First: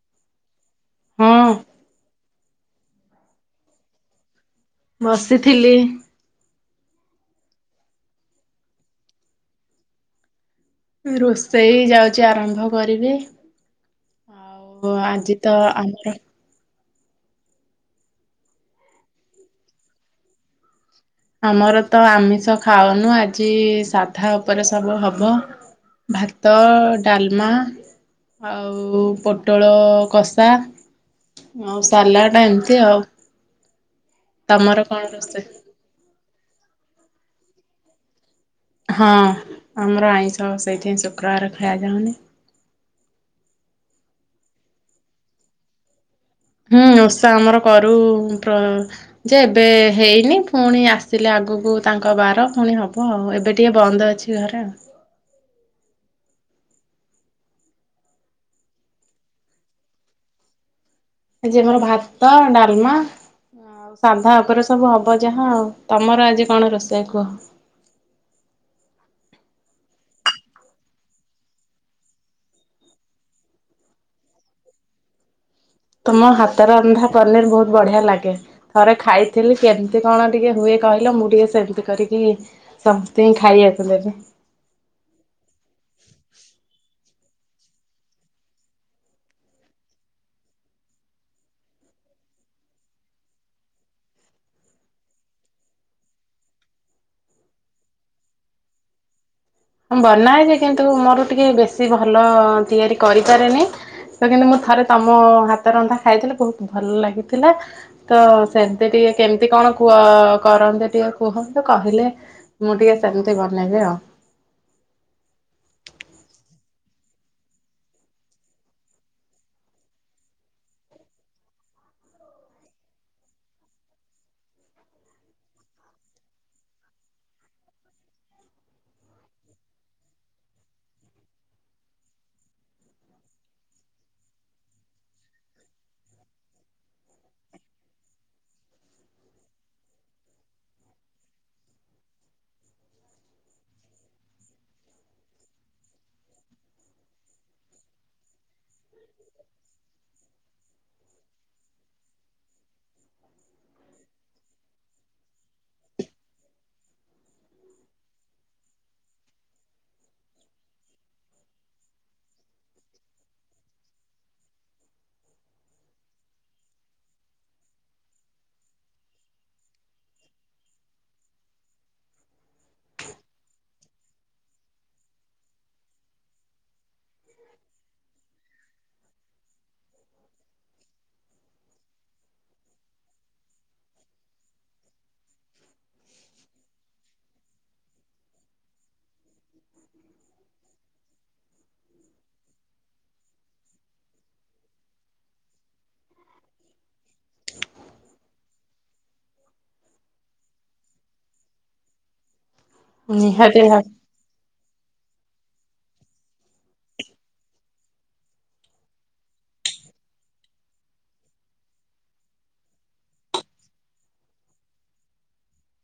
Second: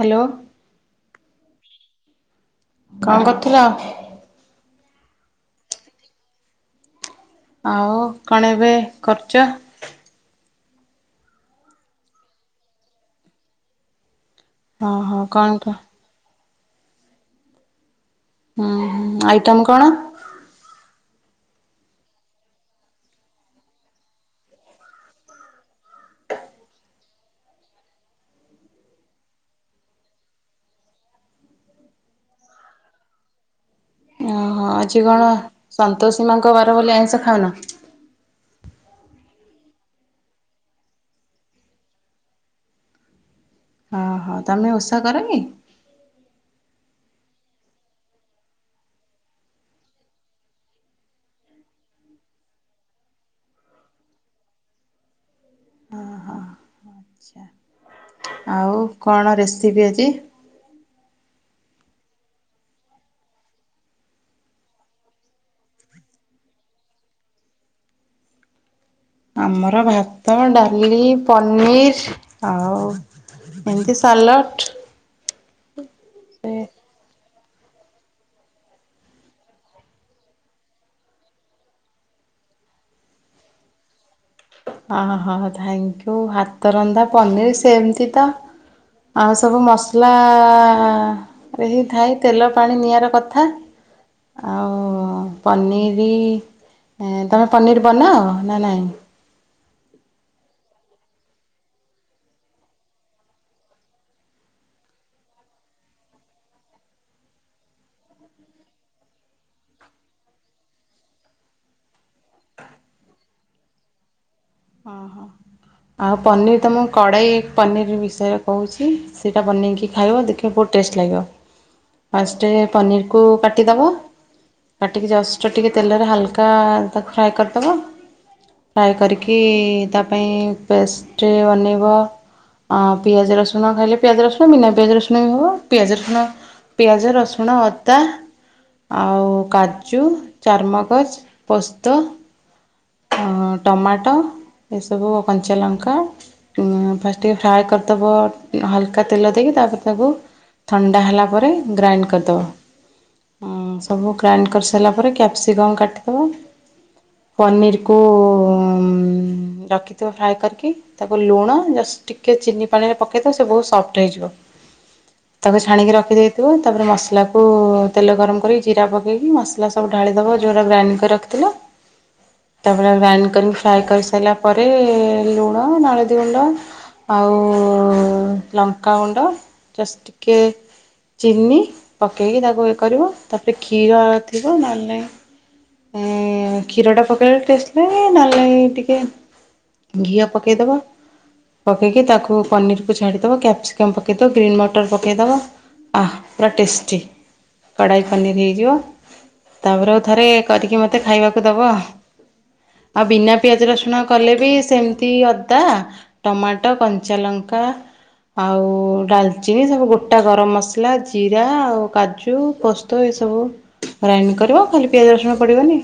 Hello ହଁ କନ କରୁଥିଲ ବସିଥିଲି ଆଉ କଣ ଏବେ କରୁଚ ଉଁ ରୋଷେଇ ଯାଉଚି ଆରମ୍ଭ କରିବି। ଆଉ ଓହୋ କଣ ଆଜିତ କ ଆମର ହୁଁ ହୁଁ ଆଇଟମ କଣ ଆମରତ ଆମିଷ ଖାଉନୁ ଆଜି ସାଧା ଉପରେ ସବୁ ହବ ଭାତ ଡାଲମା ଆଉ ପୋଟଳ କଷା ଆଉ ସାଲାଟ ଏମିତି ଆଉ ଓ ହୋ ତମର ଆଜି କଣ ରୋଷେଇ? ସନ୍ତୋଷୀ ମାଙ୍କ ବାର ବୋଲି ଆଇଁଷ ଖାଉନ ହଁ ଆମର ଆଇଁଷ ସେଇଥିପାଇଁ ଶୁକ୍ରବାର ଖାଇବା ଚାହୁଁନି। ଓଃ ତମେ ଓଷା କର କି? ହୁଁ ଓଷା ଆମର କରୁ ପ୍ର ଯେ ଏବେ ହେଇନି ଫୁଣି ଆସିଲେ ଆଗୁକୁ ତାଙ୍କ ବାର ଫୁଣି ହବ ଆଉ ଏବେ ଟିକେ ବନ୍ଦ ଅଛି। ଜିବାହେରି ଆଉ ଆଛା ଆଉ କଣ ରେସିପି ଆଜି? ଆଜି ଆମର ଭାତ, ଡାଲମା ଆଉ ସାଧା ଉପରେ ସବୁ ହବ ଯାହା ଆଉ ତମର ଆଜି କଣ ରୋଷେଇ କୁହ? ଆମର ଭାତ, ଡାଲି, ପନିର ଆଉ ଏମିତି ସାଲଟ୍। ତୁମ ହାତ ରନ୍ଧା ପନିର ବହୁତ ବଢିଆ ଲାଗେ। ଥରେ ଖାଇଥିଲି କେମିତି କଣ ଟିକେ ହୁଏ କହିଲ ମୁଁ ଟିକେ ସେମିତି କରିକି ସେମିତି ଖାଇବାକୁ ଦେବି। ଅ ହହ ଥାଙ୍କୟୁ ହାତ ରନ୍ଧା ପନିର ସେମତି ତ ଆଉ ସବୁ ମସଲା ରେହି ଥାଇ ତେଲ ପାଣି ନିଆଁର କଥା। ଆଉ ପନିରି ତୁମେ ପନିର ବନାଅ ନା ନହିଁ? ବନାଏ ଯେ କିନ୍ତୁ, ମୋର ଟିକେ ବେଶୀ ଭଲ ତିଆରି କରିପାରେନି। ତ କିନ୍ତୁ ମୁଁ ଥରେ ତମ ହାତ ରନ୍ଧା ଖାଇଥିଲି ବହୁତ ଭଲ ଲାଗିଥିଲା। ତ ସେମତି ଟିକେ କେମିତି କଣ କୁହ କରନ୍ତି ଟିକେ କୁହନ୍ତ କହିଲେ ମୁଁ ଟିକେ ସେମିତି ବନେଇବି ଆଉ। ଓହୋ ଆଉ ପନିର୍ ତ ମୁଁ କଡ଼ାଇ ପନିର ବିଷୟରେ କହୁଛି। ସେଇଟା ବନେଇକି ଖାଇବ ଦେଖିବ ବହୁତ ଟେଷ୍ଟ ଲାଗିବ। ଫାଷ୍ଟଟେ ପନିରକୁ କାଟିଦବ। କାଟିକି ଜଷ୍ଟ ଟିକେ ତେଲରେ ହାଲକା ତାକୁ ଫ୍ରାଏ କରିଦବ। ଫ୍ରାଏ କରି କି ତା ପାଇଁ ପେଷ୍ଟ୍ ବନେଇବ। ଆଁ ପିଆଜ ରସୁଣ ଖାଇଲେ ପିଆଜ ରସୁଣ, ବିନା ପିଆଜ ରସୁଣ ବି ହବ ପିଆଜ ରସୁଣ ପିଆଜ, ରସୁଣ, ଅଦା। ଆଉ କାଜୁ, ଚାରମଗଜ, ପୋସ୍ତ। ଟମାଟୋ ଏସବୁ କଞ୍ଚାଲଙ୍କା। ଫାଷ୍ଟ ଟିକେ ଫ୍ରାଏ କରିଦବ ହାଲକା ତେଲ ଦେଇକି ତାପରେ ତାକୁ ଥଣ୍ଡା ହେଲା ପରେ ଗ୍ରାଇଣ୍ଡ କରିଦବ। ସବୁ ଗ୍ରାଇଣ୍ଡ କରିସାରିଲା ପରେ କ୍ୟାପ୍ସିକମ୍ କାଟିଦେବ। ପନିରକୁ ରଖିଥିବ ଫ୍ରାଏ କରିକି। ତାକୁ ଲୁଣ ଜଷ୍ଟ ଟିକେ ଚିନି ପାଣିରେ ପକେଇଦବ ସେ ବହୁତ ସଫ୍ଟ ହେଇଯିବ। ତାକୁ ଛାଣିକି ରଖିଦେଇଥିବ ତାପରେ ମସଲା କୁ ତେଲ ଗରମ କରିକି ଜିରା ପକେଇକି ମସ ଲା ସବୁ ଢାଳିଦବ ଯେଉଁଟା ଗ୍ରାଇଣ୍ଡ କରି ରଖିଥିବ। ତାପରେ ଗ୍ରାଇଣ୍ଡ କରିକି ଫ୍ରାଏ କରିସାରିଲା ପରେ ଲୁଣ, ନଳଦୀଗୁଣ୍ଡ ଆଉ ଲଙ୍କାଗୁଣ୍ଡ ଜଷ୍ଟ ଟିକେ। ଚିନି ପକାଇକି ତାକୁ ଇଏ କରିବ ତାପରେ କ୍ଷୀର ଥିବ ନହେଲେନାଇଁ ହମ୍ କ୍ଷୀର ଟା ପକେଇଲେ ଟେଷ୍ଟ ଲାଗେ ନହେଲେ ନାଇଁ ଟିକେ ଘିଅ ପକେଇଦବ। ପକେଇକି ତାକୁ ପନିରକୁୁ ଛାଡ଼ିଦବ କ୍ୟାପ୍ସିକମ୍ ପକେଇଦ, ଗ୍ରୀନ୍ ମଟର ପକେଇଦବ। ଆହାଃ ପୁରା ଟେଷ୍ଟି କଢ଼ାଇ ପନିର୍ ହେଇଯିବ। ତାପରେ ଆଉ ଥରେ କରିକି ମୋତେ ଖାଇବାକୁ ଦେବ। ଆଉ ବିନା ନିହାତି ପିଆଜ ଭାବେ ରସୁଣ କଲେ ବି ସେମିତି ଅଦା, ଟମାଟୋ, କଞ୍ଚାଲଙ୍କା ଆଉ ଡାଲଚିନି ସବୁ ଗୋଟା ଗରମ ମସଲା ଜିରା ଆଉ କାଜୁ ପୋ ସ୍ତ ଏସବୁ ଗ୍ରାଇଣ୍ଡ କରିବ ଖାଲି ପିଆଜ ରସୁଣ ପଡ଼ିବନି।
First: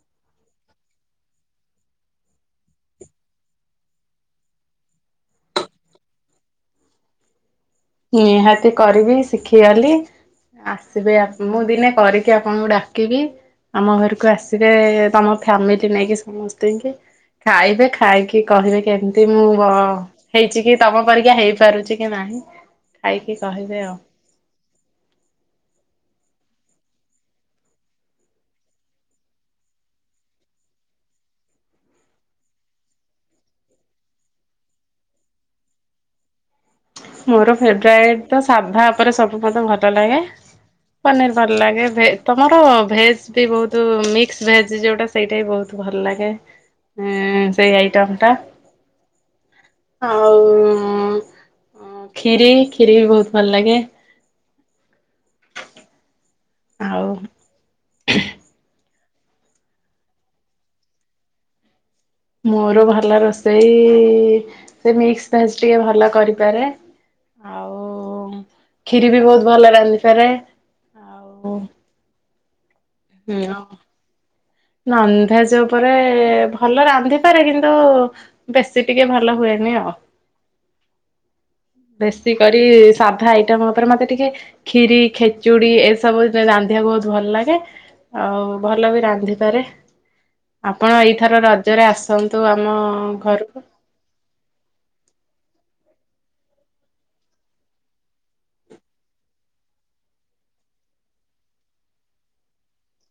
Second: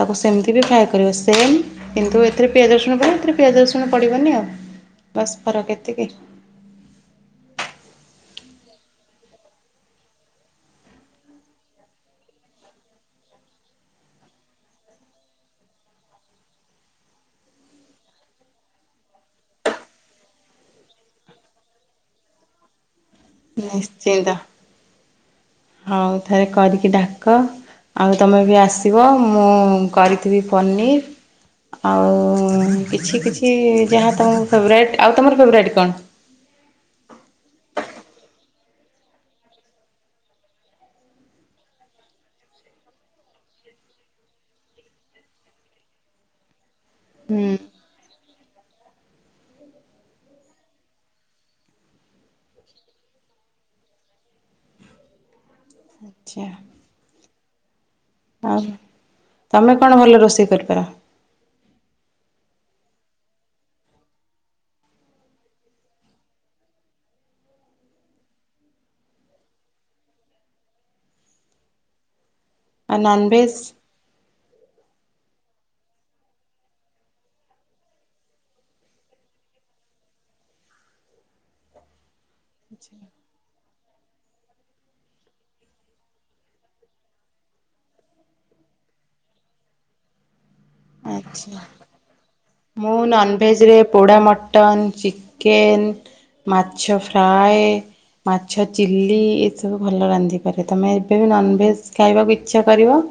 ତାକୁ ସେମିତି ବି ଫ୍ରାଏ କରିବ ସେମ୍ କିନ୍ତୁ, ଏଥିରେ ପିଆଜ ରଷୁଣ ପଡ଼ିବ ଏଥିରେ ପିଆଜ ରଷୁଣ ପଡ଼ିବନି ଆଉ। ବାସ୍ ଫରକ ଏତିକି। ନିହାତି କରିବି ଶିଖିଗଲି। ଆସିବେ ଆପଣ ମୁଁ ଦିନେ କରିକି ଆପଣଙ୍କୁ ଡାକିବି। ଆମ ଘରକୁ ଆସିବେ ତମ ଫ୍ୟାମିଲି ନେଇକି ସମସ୍ତେ ଙ୍କି। ଖାଇବେ ଖାଇକି କହିବେ କେମିତି ମୁଁ ଅ ହେଇଛି କି ତମ ପରିକା ହେଇ ପାରୁଛି। କି ନାହିଁ? ଖାଇକି କହିବେ ଆଉ ନିଶ୍ଚିନ୍ତ। ଆଉ ଥରେ କରିକି ଡାକ। ଆଉ ତମେ ବି ଆସିବ। ମୁଁ କରି ଥିବି ପନିର୍। ଆଉ କିଛି କିଛି ଯାହା ତମ ଫେବ୍ରାଇଟ୍। ଆଉ ତମର ଫେବ୍ରାଇଟ୍ କଣ? ମୋର ଫେବ୍ରାଇଟ୍ ତ ସାଧା ଉପରେ ସବୁ ମତେ ଭଲ ଲାଗେ। ପନିର୍ ଭଲ୍ ଲାଗେ ଭେଜ୍ ତମର ଭେଜ୍ ବି ବହୁତ୍ ମିକ୍ସ ଭେଜ୍ ଯୋଉଟା ସେଇଟା ବି ବୋହୁତ୍ ଭଲ ଲାଗେ। [inaudible] ହେଁ ଏ ହୁଁ। ସେଇ ଆଇଟମ୍ ଟା ଆଉ କ୍ଷୀରି କ୍ଷୀରି ବି ବୋହୁତ୍ ଭଲ ଲାଗେ। ଆଚ୍ଛା। ଆଉ। ଆଉ ତମେ କଣ ଭଲ ରୋଷେଇ କରିପାର। ମୋର ଭଲ ରୋଷେଇ ସେ ମିକ୍ସ ଭେଜ୍ ଟା ଟିକେ ଭଲ କରିପାରେ। ଆଉ କ୍ଷୀରି ବି ବହୁତ୍ ଭଲ ରାନ୍ଧିପାରେ। ଆଉ ଆଉ ନନ୍ଭେଭେଜ୍। ନନ୍ଭେଭେଜ୍ ଉପରେ ଭଲ ରାନ୍ଧିପାରେ କିନ୍ତୁ ବେଶୀ ଟିକେ ଭଲ ହୁଏନି ଆଉ। ବେଶୀ କରି ସାଧା ଆଇଟମ୍ ଉପରେ ମତେ ଟିକେ କ୍ଷୀରି ଖେଚୁଡ଼ି ଏସବୁ ରାନ୍ଧିବାକୁ ବୋହୁତ୍ ଭଲ ଲାଗେ। ଆଉ ଭଲ ବି ରାନ୍ଧିପାରେ। ଆପଣ ଏଇ ଥର ଆଚ୍ଛା। ରଜରେ ଆସନ୍ତୁ ଆମ ମୁଁ ଘରକୁ। ନନଭେଜରେ ପୋଡ଼ା ମଟନ୍ ଚିକେନ୍ ମାଛ ଫ୍ରାଏ। ମାଛ ଚିଲି ଏସବୁ ଭଲ ରାନ୍ଧିପାରେ ତମେ ଏବେ ବି ନନ୍ଭେଭେଜ୍ ଖାଇବାକୁ ଇଚ୍ଛା କରିବ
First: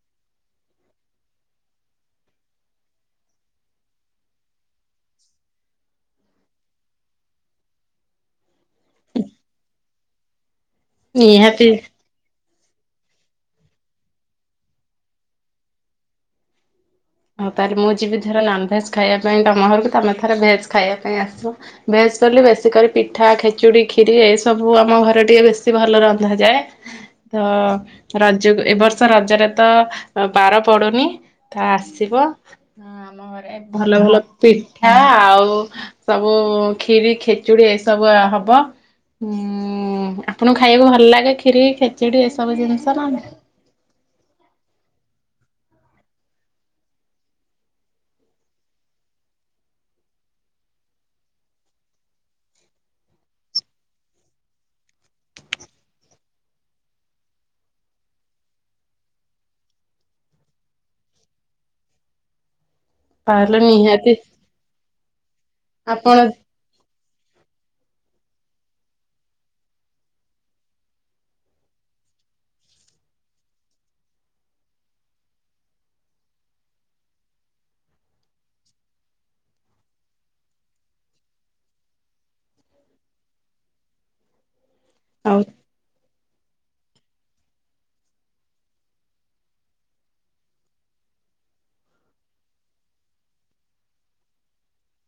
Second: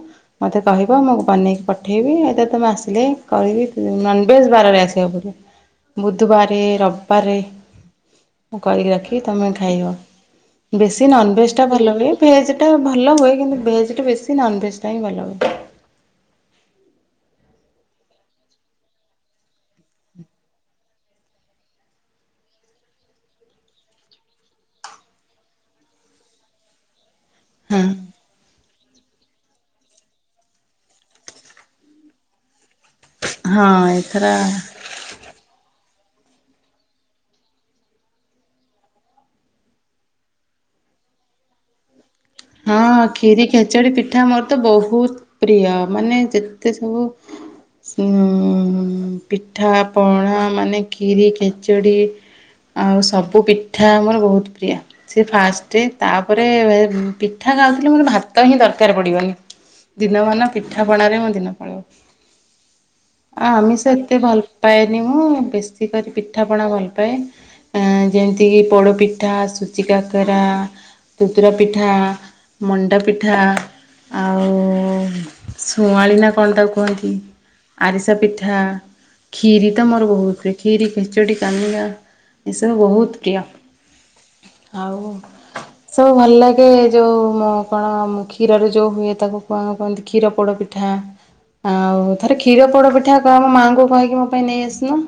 ମତେ କହିବ ମୁଁ ବନେଇକି ପଠେଇବି ଏତେ ତମେ ଆସିଲେ କହିବି ଏ ନନ୍ଭେଭେଜ୍ ବାରରେ ଆସିବାକୁ ପଡ଼ିବ। ବୁଧୁବାରେ ରବିବାରେ। ମୁଁ କରିକି ରଖିବି ତମେ ଖାଇବ ବେଶୀ ନନ୍ଭେଭେଜ୍ ଟା ନିହାତି ଭଲ ହୁଏ। ଭେଜ୍ ଟା ଭଲ ହୁଏ କିନ୍ତୁ ଭେଜ୍ ଠୁ ବେଶୀ ନନ୍ଭେଭେଜ୍ ଟା ହିଁ ଭଲ ହୁଏ। ହଉ ତାହେଲେ ମୁଁ ଯିବି ଥରେ ନନ୍ଭେଭେଜ୍ ଖାଇବା ପାଇଁ ତମ ଘରକୁ ତମେ ଥର ଭେଜ୍ ଖାଇବା ପାଇଁ ଆସିବ। ଭେଜ୍ କଲେ ବେଶୀ କରି ପିଠା ଖେଚୁଡ଼ି କ୍ଷୀରି ଏ ସବୁ ଆମ ଘରେ ଟିକେ ବେଶୀ ଭଲ ରନ୍ଧା ଯାଏ। [inaudible] ହଁ ରଜକୁ ଏବ ବର୍ଷ ରଜରେ ତ ବାର ପଡୁନି ତ ଆ। ହଁ [unintelligible] ଏଥର ଠା ଆଉ ସବୁ କ୍ଷୀରି ଖେଚୁଡ଼ି ଏସବୁ ଆଁ ହବ। ଆପଣଙ୍କୁ ଖାଇବାକୁ ଭଲ ଲାଗେ କ୍ଷୀରି ଖେଚୁଡି ଚିଡିବେ ସମସ୍ତେ। ହଁ କ୍ଷୀରି ଖେଚେଡ଼ି ପିଠା ମୋର ତ ବୋହୁତ୍ ପ୍ରିୟ ମାନେ ଯେତେ ସବୁ ସବୁ ପିଠା ପଣା ମାନେ କ୍ଷୀରି ଖେଚେଡ଼ି ଆଉ ସବୁ ପିଠା ଆମର ବୋହୁତ୍ ପ୍ରିୟ ସେ ଫାଷ୍ଟେ ତାପରେ ପିଠା ଖାଉଥିଲେ ମୋର ଭାତ ହିଁ ଦରକାର ପଡ଼ିବନି ଦିନମାନ ପିଠା ପଣାରେ ମୋ ଦିନ ପଳେଇବ। ଆଉ ତାହେଲେ ଆମିଷ ନିହାତି ଏତେ ଭଲ୍ ପାଏନି ମୁଁ ବେଶୀ କରି ଆପଣ ପିଠା ପଣା ଭଲ୍ ପାଏ ଯେମିତି କିି ପୋଡ ପିଠା ସୁଜି କାକେରା ସୁଜିର ପିଠା। ମଣ୍ଡା ପିଠା ଆଉ ଶୁଆଁଳି କଣ ତାକୁ କୁହନ୍ତି। ଆରିସା ପିଠା ଖକ୍ଷୀରି ତ ଆମର ବୋହୁତ୍ ହୁଏ କ୍ଷୀରି ଖେଚେଡ଼ି କାନିକା ଏସବୁ ବୋହୁତ୍ ପ୍ରିୟ ଆଉ ସବୁ ଭଲ ଲାଗେ। ଯୋଉ ମ କଣ କ୍ଷୀରରୁ ଯୋଉ ହୁଏ ତାକୁ କଣ କହନ୍ତି କ୍ଷୀର ପୋଡ ପିଠା। ଆଉ ଥରେ କ୍ଷୀର ପୋଡ ପିଠା କହିବ ମାଆଙ୍କୁ କହିକି ମୋ ପାଇଁ ନେଇ ଆସିଲ।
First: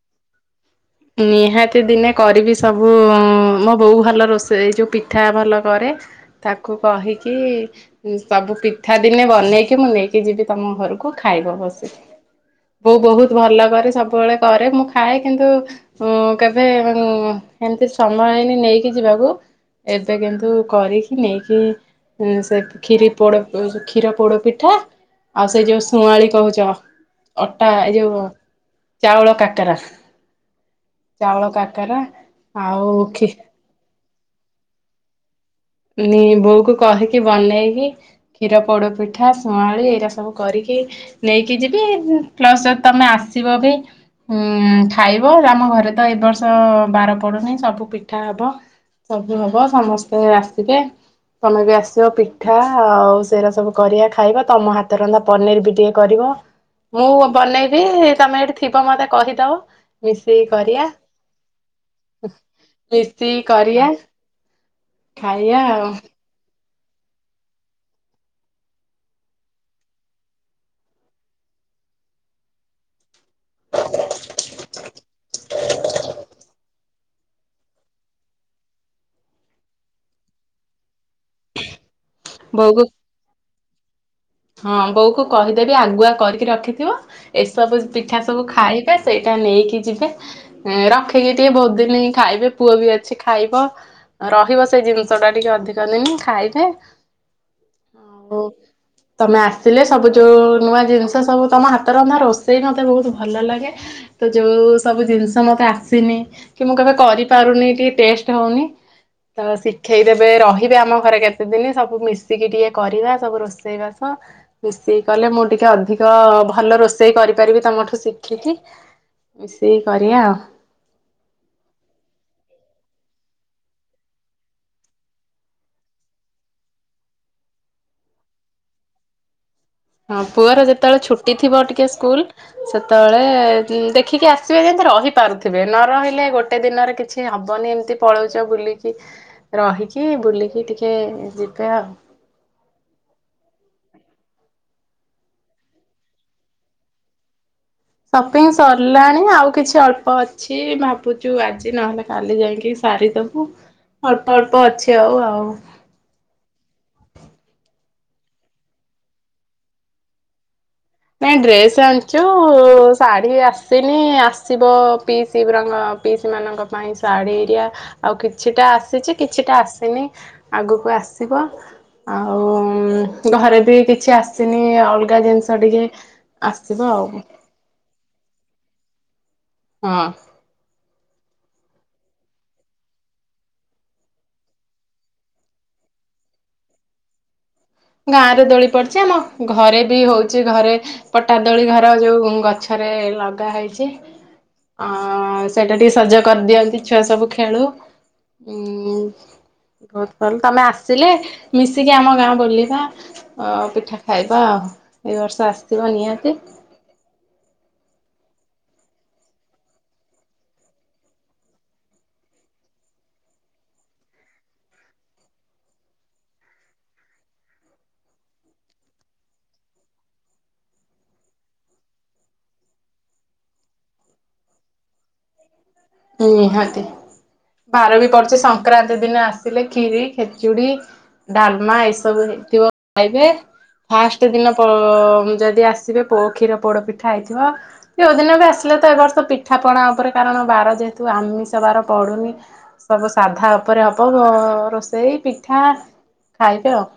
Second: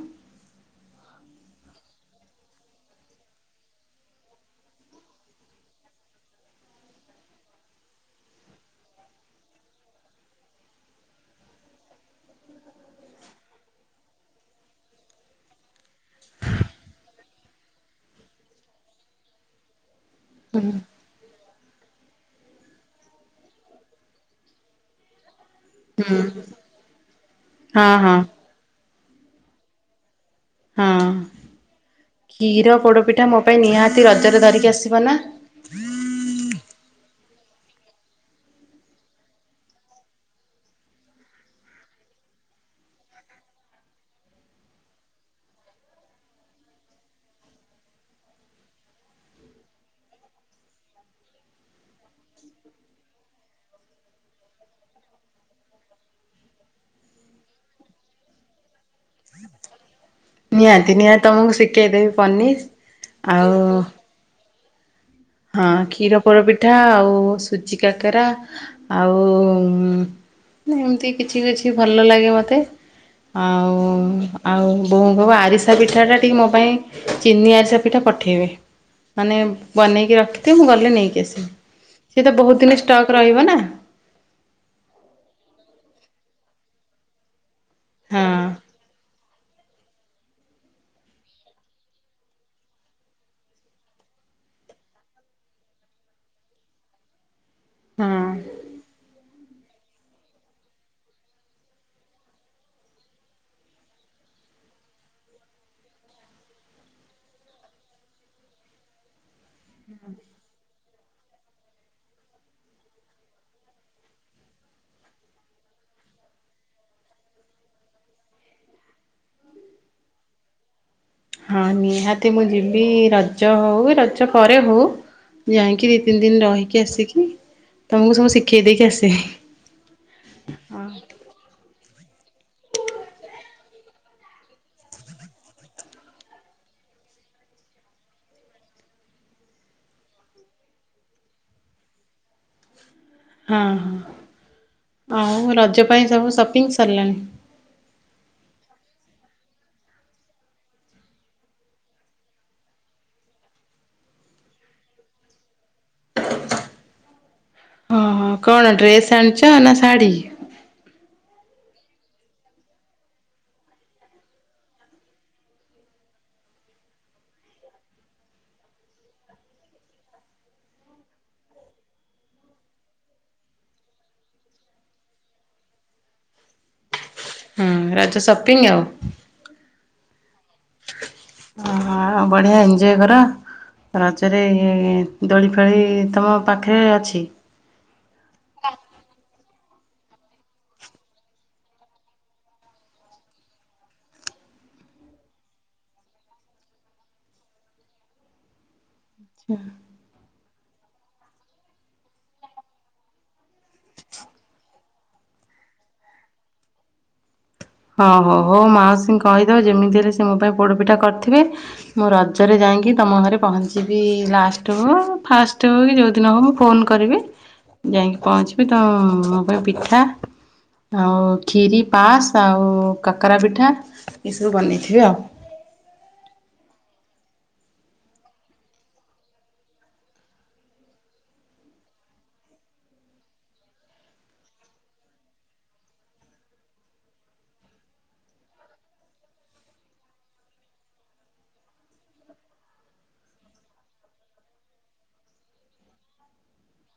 ନିହାତି ଦିନେ କରିବି ସବୁ ମୋ ବୋଉ ଭଲ ରୋଷେଇ ଏ ଯୋଉ ପିଠା ଭଲ କରେ। ତାକୁ କହିକି ସବୁ ପିଠା ଦିନେ ବନେଇକି ମୁଁ ନେଇକି ଯିବି ତମ ଘରକୁ ଖାଇବ। ମୁଁ ବହୁତ ଭଲ କରେ ସବୁବେଳେ କରେ ମୁଁ ଖାଏ କିନ୍ତୁ ଉଁ କେବେ ଏମିତି ସମୟ ହେଇନି ନେଇକି ଯିବାକୁ। ଏବେ କିନ୍ତୁ କରି କି ନେଇକି ସେ କ୍ଷିରୀ ପୋଡ଼ କ୍ଷୀର ପୋଡ ପିଠା। ଆଉ ସେଇ ଯୋଉ ଶଆଁଳି କହୁଛ ଅଟା ଏ ହଁ ହଁ ଯୋଉ ଚାଉଳ କାକରା। ହଁ ଚାଉଳ କାକରା କ୍ଷୀର ଆଉ ପୋଡ଼ପିଠା ଖି ମୋ ପାଇଁ ନିହାତି ରଜରେ ଧରିକି ଆସିବ ନା। ନି ବୋଉକୁ କହିକି ବନେଇକି କ୍ଷୀର ପୋଡ଼ ପିଠା ଶୁଆଁଳି ଏଇରା ସବୁ କରିକି ନେଇକି ଯିବି ପ୍ଲସ ତମେ ଆସିବ ବି। ଉଁ ଖାଇବ ଆମ ଘରେ ତ ଏ ବର୍ଷ ବାର ପଡୁନାହିଁ ସବୁ ପିଠା ହବ। ସବୁ ହବ ସମସ୍ତେ ଆସିବେ। ତମେ ବି ଆସିବ ପିଠା ଆଉ ସେଇଟା ସବୁ କରିବା ଖାଇବା ତମ ହାତ ରନ୍ଧା ପନିର ବି ଟିକେ କରିବ। ମୁଁ ବନେଇବି ତମେ ଏଇଠି ଥିବ ମତେ କହିଦବ। ମିଶିକି କରିବା ନିହାତି ନିହାତି ତମକୁ ଶିଖେଇଦେବି ପନିର୍ ମିଶିକି ଆଉ କରିବା। ଖାଇବା ହଁ ଆଉ କ୍ଷୀର ପୋଡ଼ ପିଠା ଆଉ ସୁଜି କାକରା ଆଉ ଏମିତି କିଛି କିଛି ଭଲ ଲାଗେ ମୋତେ। ଆଉ ଆଉ ବୋଉଙ୍କ ଆରିସ ପିଠା ଟା ଟିକେ ମୋ ପାଇଁ ଚିନି ଆରିସା ପିଠା ପଠେଇବେ ମାନେ ବନେଇକି କି ରଖିଥିବୁ ମୁଁ ଗଲେ ନେଇକି ଆସିବି ସିଏ ତ ବହୁତ ଦିନ ବୋଉକୁ ଷ୍ଟକ୍ ରହିବ ନା। ହଁ ବୋଉ କୁ କହିଦେବି ଆଗୁଆ କରିକି ରଖିଥିବ ଏସବୁ ପିଠା ହଁ ସବୁ ଖାଇ ସେଇଟା ନେଇକି ଯିବେ ରଖିକି ଟିକେ ବହୁତ ଦିନ ହିଁ ଖାଇବେ ପୁଅ ବି ଅଛି ଖାଇବ। ରହିବ ସେଇ ଜିନିଷ ଟା ଟିକେ ଅଧିକ ଦିନ ଖାଇବେ। ହଁ। ଆଉ ତମେ ଆସିଲେ ସବୁ ଯୋଉ ନୂଆ ଜିନିଷ ସବୁ ତମ ହାତ ରନ୍ଧା ରୋଷେଇ ମୋତେ ବହୁତ ଭଲ ଲାଗେ। ତ ଯୋଉ ସବୁ ଜିନିଷ ମତେ ଆସେନି କି ମୁଁ କେବେ କରିପାରୁନି ଟିକେ ଟେଷ୍ଟ ହଉନି। ତ ଶିଖେଇଦେବେ ରହିବେ ଆମ ଘରେ କେତେଦିନ ସବୁ ମିଶିକି ଟିକେ କରିବା ସବୁ ରୋଷେଇ। ରୋଷେଇ ବାସ। ମିଶିକି କଲେ ମୁଁ ଟିକେ ଅଧିକ ଭଲ ରୋଷେଇ କରିପାରିବି ତମଠୁ ଶିଖିକି। ମିଶିକି କରିବା ଆଉ। ହଁ ନିହାତି ମୁଁ ଯିବି ରଜ ହଉ ରଜ ପରେ ହଉ। ଯାଇଁକି ଦି ତିନି ଦିନ ରହିକି ଆସିବିତମକୁ ସବୁ ଶିଖେଇ ଦେଇକି ଆସିବି। ହଁ ପୁଅର ହଁ ଯେତେବେଳେ ହଁ। ଛୁଟି ଥିବ ଟିକେ ସ୍କୁଲ ସେତେବେଳେ ଦେଖିକି ଆସିବେ ଯେମିତି ରହିପାରୁଥିବେ ନ ରହିଲେ ଗୋଟେ ଦିନରେ କିଛି ସେମିତି ହବନି ଏମିତି ପଳଉଛ ବୁଲିକି ରହିକି ବୁଲିକି ଟିକେ ଯିବେ ଆଉ। ହଁ ଆଉ ରଜ ପାଇଁ ସବୁ ସପିଙ୍ଗ ସରିଲାଣି। ସପିଙ୍ଗ ସରିଲାଣି ଆଉ କିଛି ଅଳ୍ପ ଅଛି ଭାବୁଛୁ ଆଜି ନହେଲେ କାଲି ଯାଇକି ସାରିଦବୁ ଅଳ୍ପ ଅଳ୍ପ ଅଛି ଆଉ ଆଉ। ହଁ ହଁ କଣ ଡ୍ରେସ୍ ଆଣିଛ ନା ଶାଢ଼ୀ? ନାଇଁ ଡ୍ରେସ୍ ଆଣିଛୁ ଶାଢ଼ୀ ଆସିନି ଆସିବ ପିଇସି ଗୁରାଙ୍କ ପିଇସି ମାନଙ୍କ ପାଇଁ ଶାଢ଼ୀ ଏରିଆ ଆଉ କିଛିଟା ଆସିଛି କିଛିଟା ଆସିନି। ଆଗକୁ ଆସିବ। ଆଉ ଘରେ ବି କିଛି ଆସିନି ଅଲଗା ଜିନିଷ ଟିକେ। ଆସିବ ଆଉ। ହୁଁ ରଜ ସପିଙ୍ଗ ଆଉ। ହଁ। ଅହ ବଢିଆ ଏଞ୍ଜୟ କର। ରଜରେ ଇ ଦୋଳି ଫାଳି ତମ ପାଖରେ ଅଛି। ଗାଁ ରେ ଦୋଳି ପଡିଛି ଆମ ଘରେ ବି ହଉଛି ଘରେ। ପଟାଦୋଳି ଘର ଯୋଉ ଗଛରେ ଲଗା ହେଇଛି। ଅ ସେଟା ଟିକେ ସଜ କରିଦିଅନ୍ତି ଛୁଆ ସବୁ ଖେଳୁ ଉଁ। ଆଚ୍ଛା। ବହୁତ ଭଲ ତମେ ଆସିଲେ ମିଶିକି ଆମ ଗାଁ ବଲି। ପିଠା ଖାଇବ ଆଉ ଏଇ ବର୍ଷ ଆସିଥିବ ନିହାତି। ହଁ ହୋ ହଉ ମାଉସୀ କହିଦେବେ ଯେମିତି ହେଲେ ସେ ମୋ ପାଇଁ ପୋଡପିଠା କରିଥିବେ। ମୁଁ ରଜରେ ଯାଇକି ତମ ଘରେ ପହଞ୍ଚିବି ଲାଷ୍ଟ ହଉ ଫାଷ୍ଟ ହେଉ କି ଯେଉଁଦିନ ହଉ। ଫୋନ୍ କରିବି ଯାଇକି ପହଞ୍ଚିବି ତ ମୋ ପାଇଁ ପିଠା। ଆଉ ଖିରି ପାସ୍ ଆଉ କାକାରା ପିଠା ଏସବୁ ବନେଇଥିବେ ଆଉ। ନିହାତି ବାର ବି ପଡୁଛି ସଂକ୍ରାନ୍ତି ଦିନ ଆସିଲେ ଖିରି ଖେଚୁଡି। ଡାଲମା ଏଇସବୁ ହେଇଥିବ ଖାଇବେ। ଫାଷ୍ଟ ଦିନ ଅ ଯଦି ଆସିବେ କ୍ଷୀର ପୋଡ ପିଠା ହେଇଥିବ। ଯଉ ଦିନ ବି ଆସିଲେ ତ ଏ ବର୍ଷ ପିଠା ପଣା ଉପରେ କାରଣ ବାର ଯେହେତୁ ଆମିଷ ବାର ପଡୁନି। ସବୁ ସାଧା ଉପରେ ହବ ରୋଷେଇ ପିଠା ଖାଇବେ ଆଉ।